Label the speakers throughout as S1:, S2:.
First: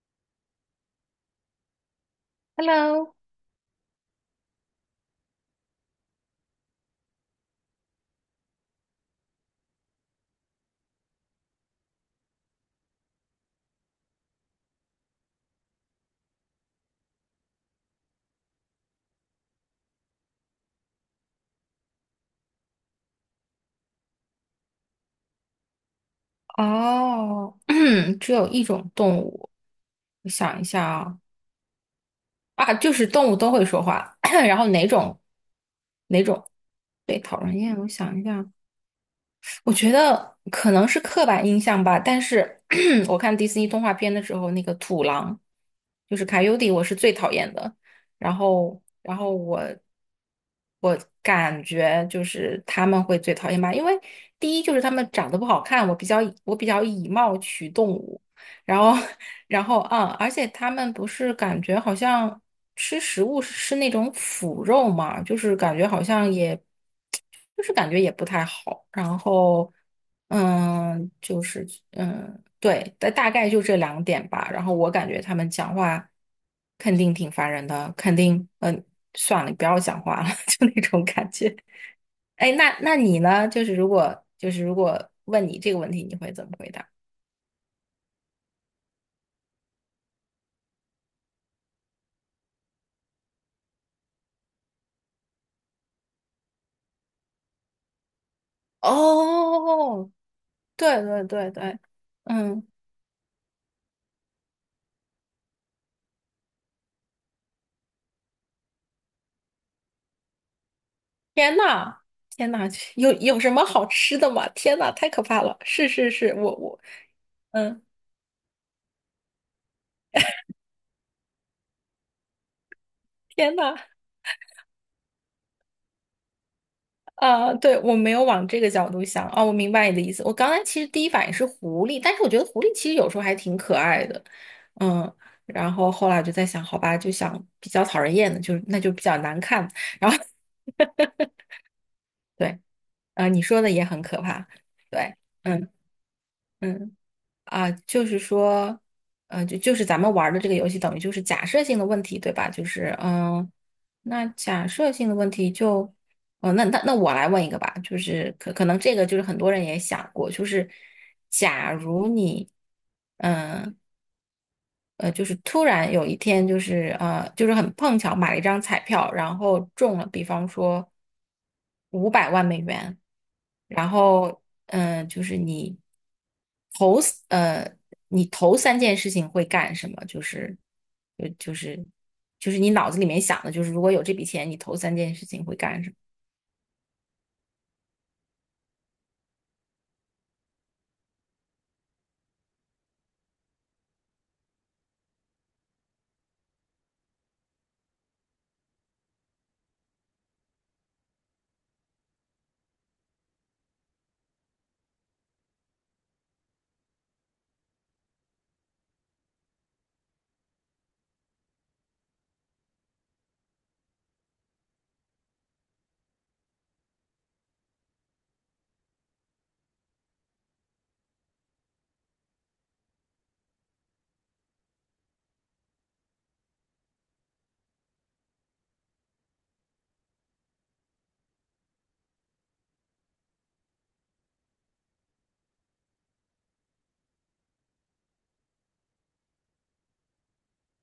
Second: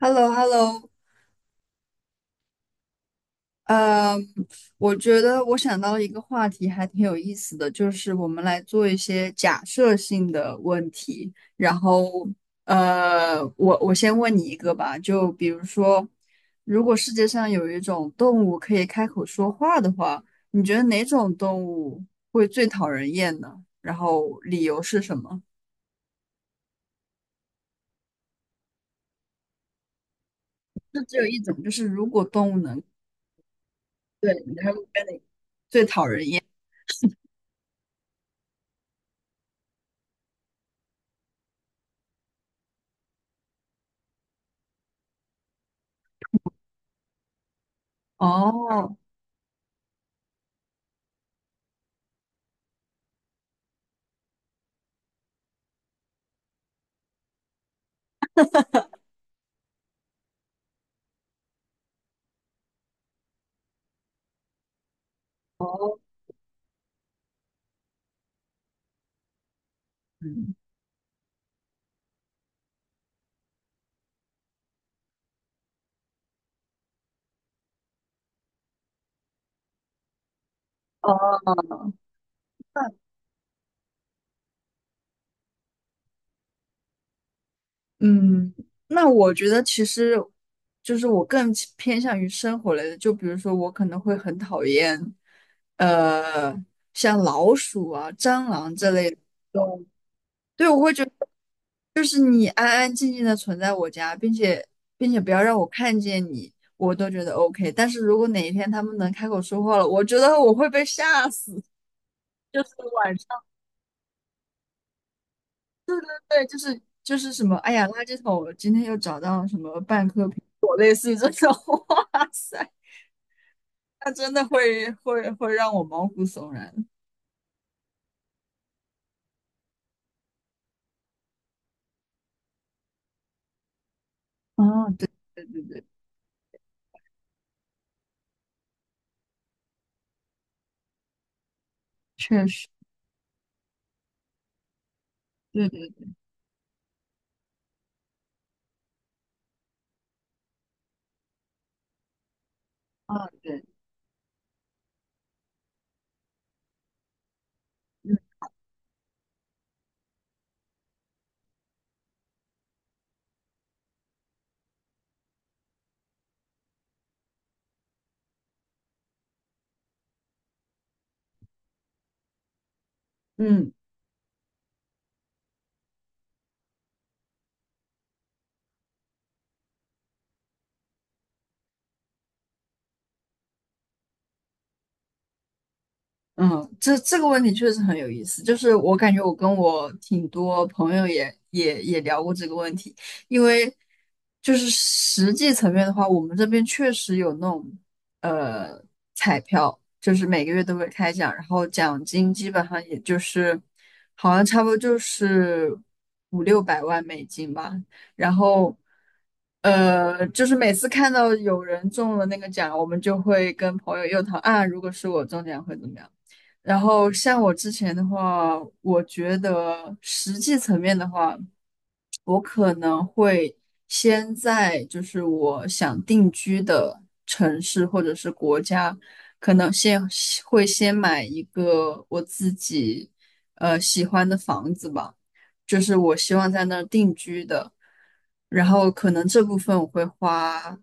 S1: h e l l o h e l l o
S2: Hello，
S1: 呃，我觉得我想到了一个话题，还挺有意思的，就是我们来做一些假设性的问题。我先问你一个吧，就比如说，如果世界上有一种动物可以开口说话的话，你觉得哪种动物会最讨人厌呢？然后理由是什么？
S2: 哦，只有一种动物，我想一下
S1: 就只
S2: 啊，
S1: 有一种，就是如果动物
S2: 啊，
S1: 能，
S2: 就是动物都会说话，
S1: 对，你
S2: 然后
S1: 还会
S2: 哪
S1: 跟
S2: 种
S1: 你，
S2: 哪种？对，讨人厌，我想一下，我觉得可能是刻板印象吧，但是 我看迪士尼动画片的时候，那个土狼就是卡尤迪，我是最讨厌的。然后，
S1: 哦，
S2: 然后我感觉就是他们会最讨厌吧，因为第一就是他们长得不好看，我比较以貌取动物。然后，然后，而且他们不是感觉好像吃食物是吃那种腐肉嘛，就是感觉
S1: 哦，
S2: 好像也，就是感觉也不太好。然后，
S1: 嗯。
S2: 嗯，就是，对，大概就这两点吧。然后我感觉他们讲话肯定挺烦人的，肯定，嗯，算了，你不要讲话了，就那种感觉。
S1: 哦。
S2: 哎，那你呢？就是如果问你这个问题，你会怎么回答？
S1: 嗯，那我觉得其实就是我更倾偏向于生活类的，就比如说我可能会很讨厌，呃，像老鼠啊、蟑螂这类的动物。
S2: 哦，
S1: 对，我会
S2: 对
S1: 觉得
S2: 对对对，
S1: 就是你安
S2: 嗯，
S1: 安静静的存在我家，并且不要让我看见你，我都觉得 OK。但是如果哪一天他们能开口说话了，我觉得我会被吓
S2: 天
S1: 死。
S2: 呐，天呐，
S1: 就是
S2: 有
S1: 晚上，
S2: 有什么好吃的吗？天呐，太可怕了！是是是，
S1: 对，
S2: 我
S1: 就
S2: 我，
S1: 是就是什么，哎
S2: 嗯，
S1: 呀，垃圾桶，我今天又找到什么半颗苹，类似于这种，哇塞。
S2: 天呐，
S1: 他真的会让我毛骨悚然。
S2: 啊、对，我没有往这个角度想啊、我明白你的意思。我刚才其实第一反应是狐狸，但是我觉得狐狸其实有时候还挺可爱的，
S1: 啊！对
S2: 嗯，
S1: 对对
S2: 然
S1: 对，
S2: 后后来我就在想，好吧，就想比较讨人厌的，就那就比较难看，然后
S1: 确
S2: 对，
S1: 实，
S2: 啊、你说的也很可怕，对，
S1: 对
S2: 嗯
S1: 对，
S2: 嗯。啊，就是说，就是咱们玩儿的这个游戏，等于就是假设性的问题，对吧？就是，
S1: 啊
S2: 嗯，
S1: 对，
S2: 那假设性的问题就，哦，那我来问一个吧，就
S1: 嗯
S2: 是可能这个就是很多人也想过，就是假如你，嗯、就是突然有一天，就是很碰巧买了一张彩票，然后中了，比方说500万美元，
S1: 嗯。
S2: 然后就是你头呃，你头三件事情会干什么？就是就就是你脑子里面想的，就是如果有这笔钱，你头三件事情会干什么？
S1: 嗯，这这个问题确实很有意思，就是我感觉我跟我挺多朋友也聊过这个问题，因为就是实际层面的话，我们这边确实有那种呃彩票，就是每个月都会开奖，然后奖金基本上也就是好像差不多就是五六百万美元吧，然后就是每次看到有人中了那个奖，我们就会跟朋友又讨啊，如果是我中奖会怎么样？然后像我之前的话，我觉得实际层面的话，我可能会先在就是我想定居的城市或者是国家，可能先会先买一个我自己喜欢的房子吧。就是我希望在那儿定居的。然后可能这部分我会花，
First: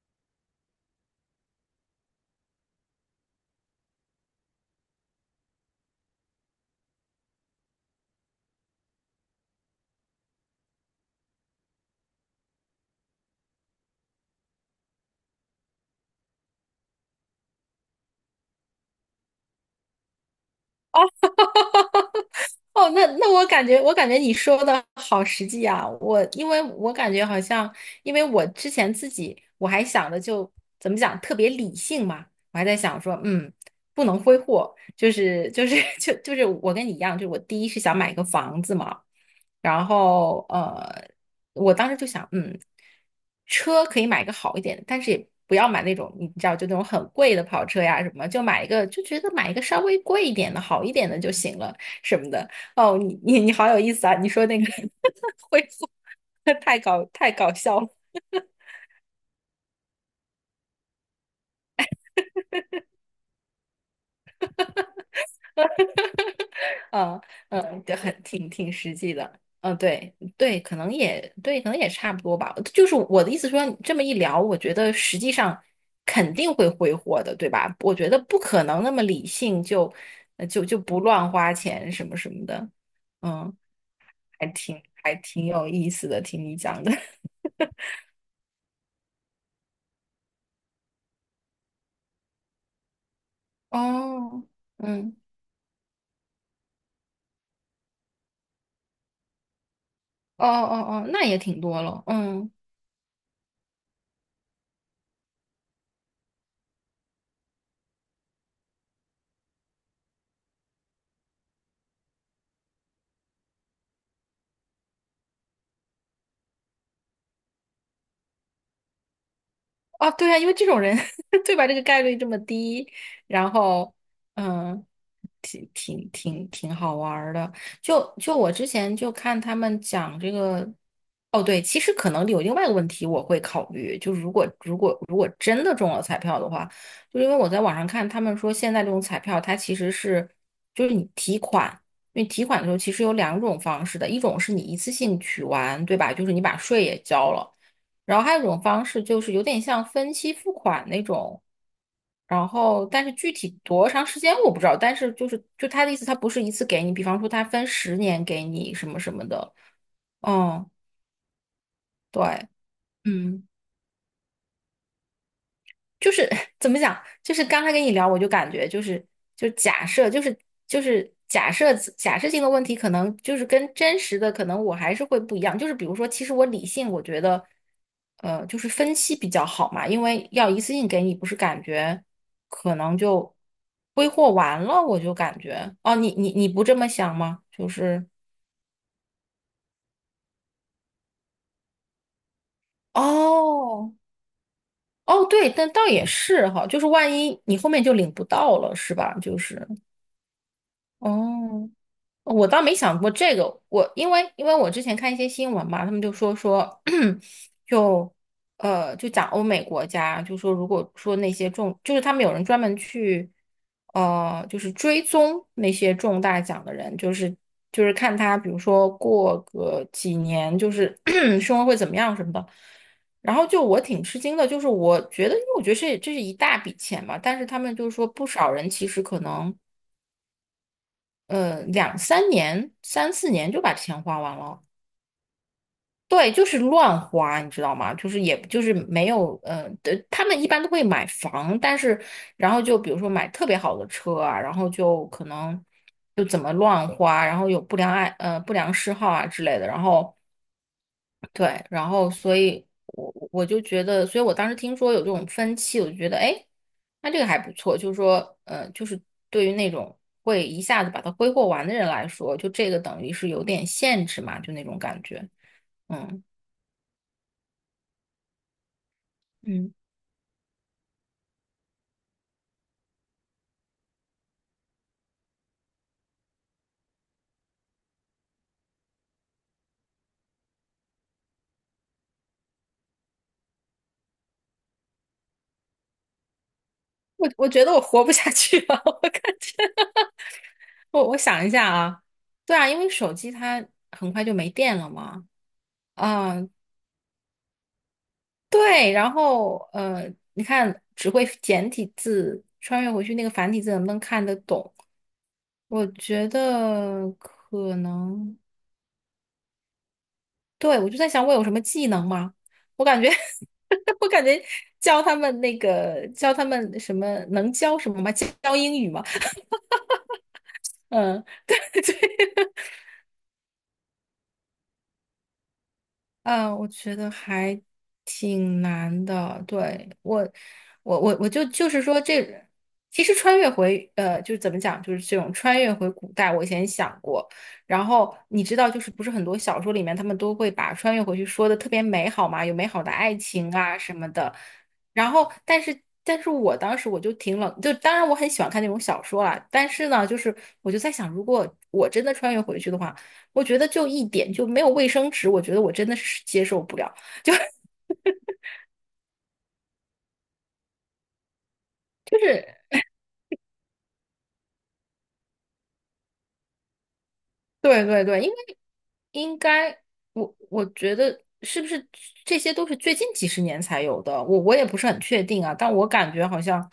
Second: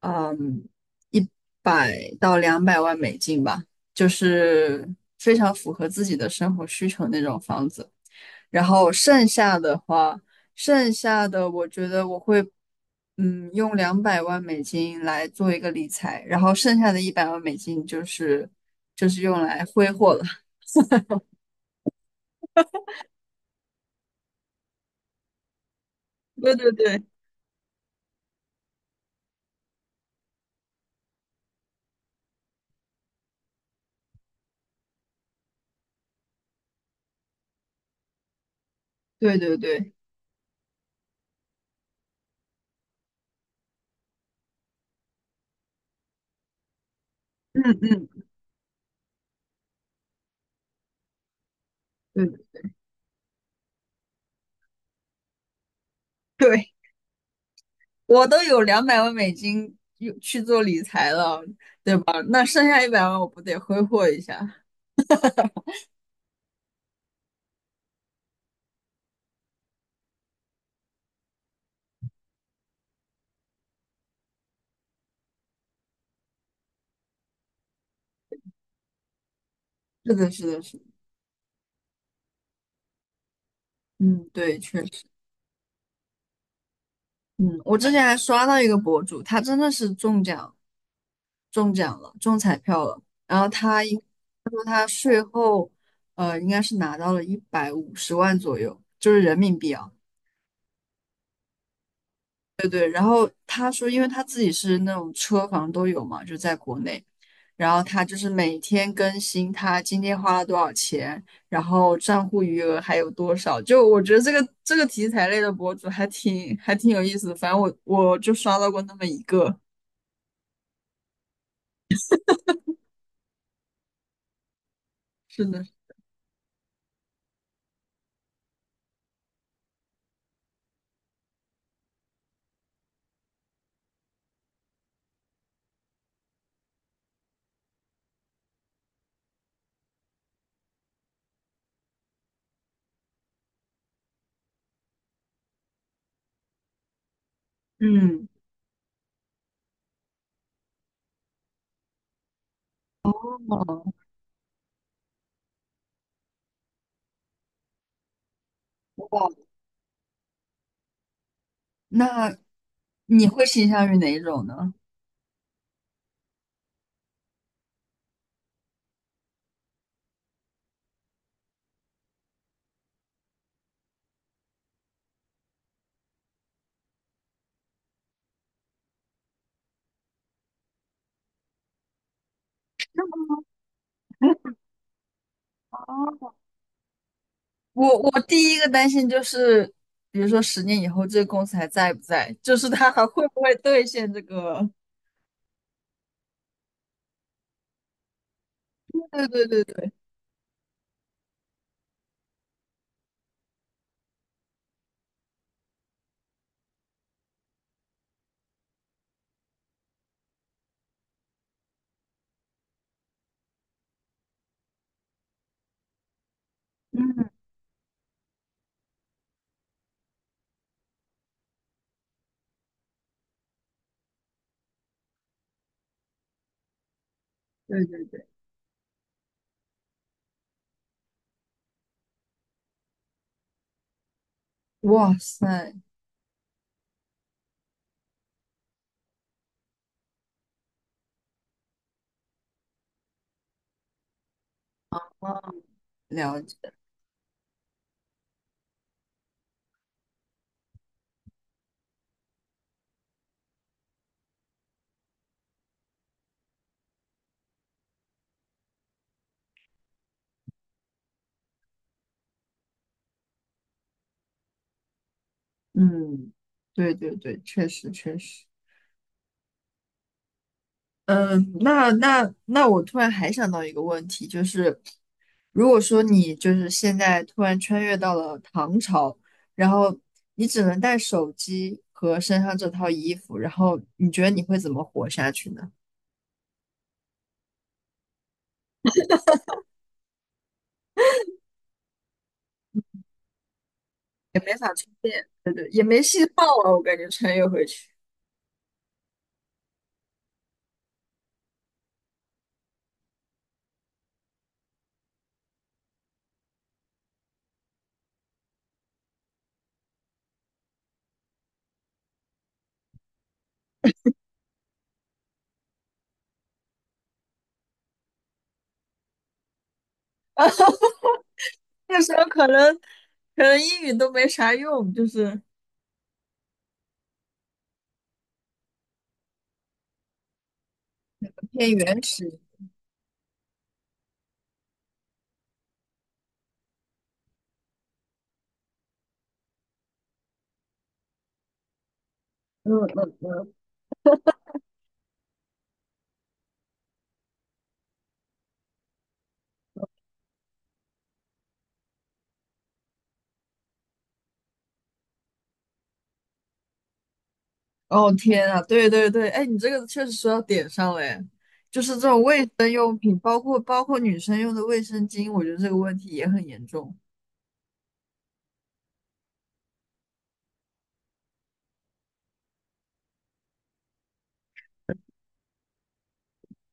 S1: 嗯，100到200万美元吧，就是非常符合自己的生活需求那种房子。然后剩下的话，剩下的我觉得我会，用两百万美金来做一个理财，然后剩下的100万美元就是用来挥霍了。
S2: 哦，那我感觉，你说的好实际啊！因
S1: 对
S2: 为
S1: 对
S2: 我
S1: 对
S2: 感觉好像，因为我之前自己我想的就怎么讲，特别理性嘛，我还在想说，嗯，不能挥霍，就是 就是我跟你一样，就是我第一是想买个房子嘛，
S1: 对对
S2: 然
S1: 对，
S2: 后呃，我当时就想，嗯，车可以买个好一点的，但是也不要买那种你知道就那种很贵的跑车呀
S1: 嗯
S2: 什么，就买一个就觉得买一个稍微贵一点的好一点的就行了。什么
S1: 嗯，
S2: 的。哦，你好有意思啊！你说那个 恢复，
S1: 对 对。
S2: 太搞笑了。
S1: 我都有两百万美金用去做理财了，对吧？那剩下一百万我不得挥霍一下？
S2: 嗯嗯，对，挺实际的。嗯，对对，可能也对，可能也差不多吧。就是我的意思说，这么一聊，我觉得实际上肯定会挥霍的，对吧？我觉得不可能那么理性就
S1: 是的，是的，
S2: 就
S1: 是
S2: 就
S1: 的
S2: 不乱花钱什么什么的。嗯，
S1: 嗯，
S2: 还
S1: 对，
S2: 挺
S1: 确实，
S2: 还挺有意思的，听你讲的。
S1: 嗯，我之前还刷到一个博主，他真的是中奖，中奖了，中彩票了，然后他应
S2: 哦，
S1: 说他
S2: 嗯，
S1: 税后，应该是拿到了150万左右，就是人民币啊。
S2: 哦哦哦，那也挺多了。嗯。
S1: 对对，然后他说，因为他自己是那种车房都有嘛，就在国内，然后他就是每天更新他今天花了多少钱，然后账户余额还有多少。就我觉得这个题材类的博主还挺有意思的，反正我就刷到过那么一个。
S2: 啊，对啊，因为这种人 对吧？这个概率这么低，然后嗯，
S1: 是的，
S2: 挺好玩儿的。就我之前就看他们讲这个，哦对，其实可能有另外一个问题我会考虑，就是如果真的中了彩票的话，就因为我在网上看他们说现在这种彩票它其实是就是你提款。因为提款的时候其实有两种方式的，一种是你一次性取完，对吧？就是你把税也交了。然后
S1: 嗯，
S2: 还有一种方式就是有点像分期付款那种，然后但是具体
S1: 哦，
S2: 多长时间我不知道，但是就他的意思，他不是一次给你，比方说他分十年给你什么什么
S1: 哇
S2: 的，嗯，
S1: 那
S2: 对，
S1: 你会
S2: 嗯。
S1: 倾向于哪一种呢？
S2: 就是 怎么讲，就是刚才跟你聊，我就感觉就是就假设，就是假设性的问题，可能就是跟真实的，可能我还是会不一样。就是比如说，其实我理性，我觉得呃，就是分析比较好嘛，因为要一次性给你，不是感觉可能就挥霍完了，我就感觉哦，你不这么想吗？就
S1: 我
S2: 是
S1: 我第一个担心就是，比如说10年以后这个公司还在不在，就是他还会不会兑
S2: 哦
S1: 现这个。
S2: 哦，对，但倒也是哈，就是万一你后面就领不到了，是吧？
S1: 对
S2: 就
S1: 对对
S2: 是
S1: 对，
S2: 哦。我倒没想过这个，我因为我之前看一些新闻嘛，他们就说，就就讲欧美国家，就说如果说那些中，就是他们有人专门去，呃，就是追踪那些中大奖的人，就
S1: 嗯，
S2: 是就是看他，比如说过个几年，就是 生活会怎么样什么的。然后就我挺吃惊的，就是我觉得，因为我觉得这是一大笔钱嘛，但是他们
S1: 对
S2: 就是
S1: 对
S2: 说
S1: 对，
S2: 不少人其实可能。呃，两三年、三四年就把钱花完了。
S1: 哇塞，
S2: 对，就是乱花，你知道吗？就是也就是没有，呃，对他们一般都会买房，但是然后就比如说买特别好的车啊，然后就可
S1: 啊，
S2: 能就怎
S1: 了
S2: 么
S1: 解，
S2: 乱花，然后有不良嗜好啊之类的，然后对，然后所以我就觉得，所以我当时听说有这种分期，我就觉得，哎，那这个还不错。就是说，呃，就是对于那种会一下子把它挥霍完的人来说，就这个等于是有点限制嘛，就那种感觉。嗯
S1: 嗯，对对对，确实确实，
S2: 嗯，
S1: 嗯，那我突然还想到一个问题，就是如果说你就是现在突然穿越到了唐朝，然后你只能带手机和身上这套衣服，然后你觉得你会怎么活下去呢？
S2: 我觉得我活不下去了，我感觉我想一下啊，对啊，因为手机它很快就
S1: 也
S2: 没
S1: 没法
S2: 电
S1: 穿，
S2: 了嘛。
S1: 对对，也没信号
S2: 嗯，
S1: 了，我感觉穿越回去，
S2: 对，然后呃，你看只会简体字，穿越回去那个繁体字能不能看得懂？我觉得可能，对，我就在想我有什么技能吗？我感觉 我感觉教他们那个教什么吗？教英语吗？嗯，
S1: 那 时候可能可能英语都没啥用，就是。
S2: 嗯，我觉得还挺难的。对，我就就
S1: 偏
S2: 是说
S1: 原
S2: 这，
S1: 始。
S2: 其实穿越回呃，就是怎么讲，就是这种穿越回古代，我以前想过。然后你知道，就是不是很多小说里面他们都会把穿越回去说的特别美好嘛，有美好的爱情啊什么的。然后，但是，但是我当时我就挺冷，就当然我很喜欢看那种小说啦，但是呢，就是我就在想，如果我真的穿越回去的话。我觉得就一点就没有卫生纸，我觉得我真的是接受不了。就
S1: 哦天啊，对对对，哎，你这个确实说到点上了，哎，就是这
S2: 就
S1: 种卫生
S2: 是
S1: 用品，包括女生用的卫生巾，我觉得这个问题也很严重。
S2: 对对对，因为应该我觉得是不是这些都是最近几十年才有的，我也不是很确定啊，但我感觉好像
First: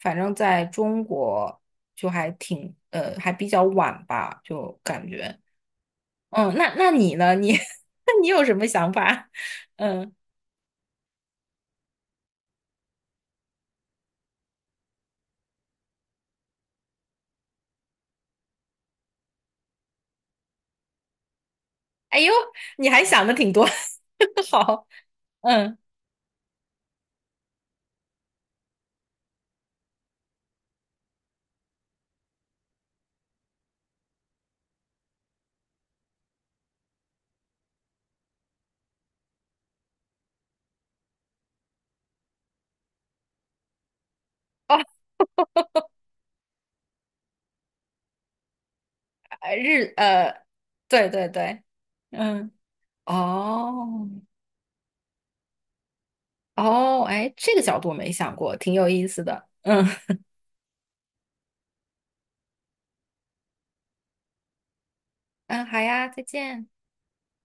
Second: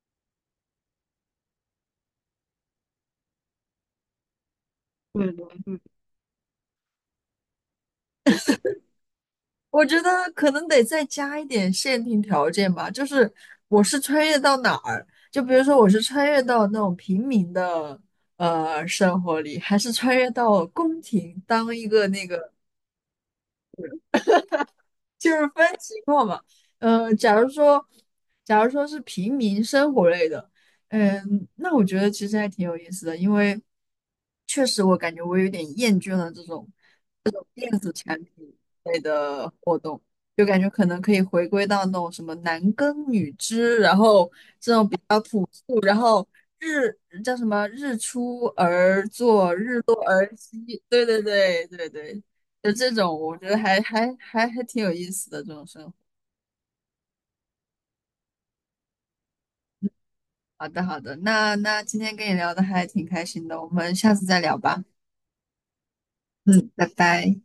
S2: 反正在中国就还挺还比较晚吧，就感
S1: 对
S2: 觉
S1: 对对，
S2: 嗯，那你呢？你 那你有什么想法？
S1: 我觉
S2: 嗯，
S1: 得可能得再加一点限定条件吧，就是我是穿越到哪儿，就比如说我是穿越到那种平民的生活里，还是穿越到宫廷当一个
S2: 哎
S1: 那
S2: 呦，
S1: 个。
S2: 你还想的挺多，好，
S1: 就是分
S2: 嗯。
S1: 情况嘛。呃，假如说，假如说是平民生活类的，那我觉得其实还挺有意思的，因为确实我感觉我有点厌倦了这种电子产品类的活动，就感觉可能可以回归到那种什么男耕女织，然后这
S2: 哦。
S1: 种比较朴素，然后日叫什么日出而作
S2: 日
S1: 息，对
S2: 对
S1: 对
S2: 对对，
S1: 对对对，
S2: 嗯，
S1: 就这种我觉得还
S2: 哦
S1: 还还还挺有意思的这种生活。
S2: 哦，哎，这个角度没想过，挺有意思的。嗯
S1: 好的，好的，那那今天跟你聊的还挺开心的，我们下次再聊吧。
S2: 嗯，好呀，再见。
S1: 嗯，拜拜。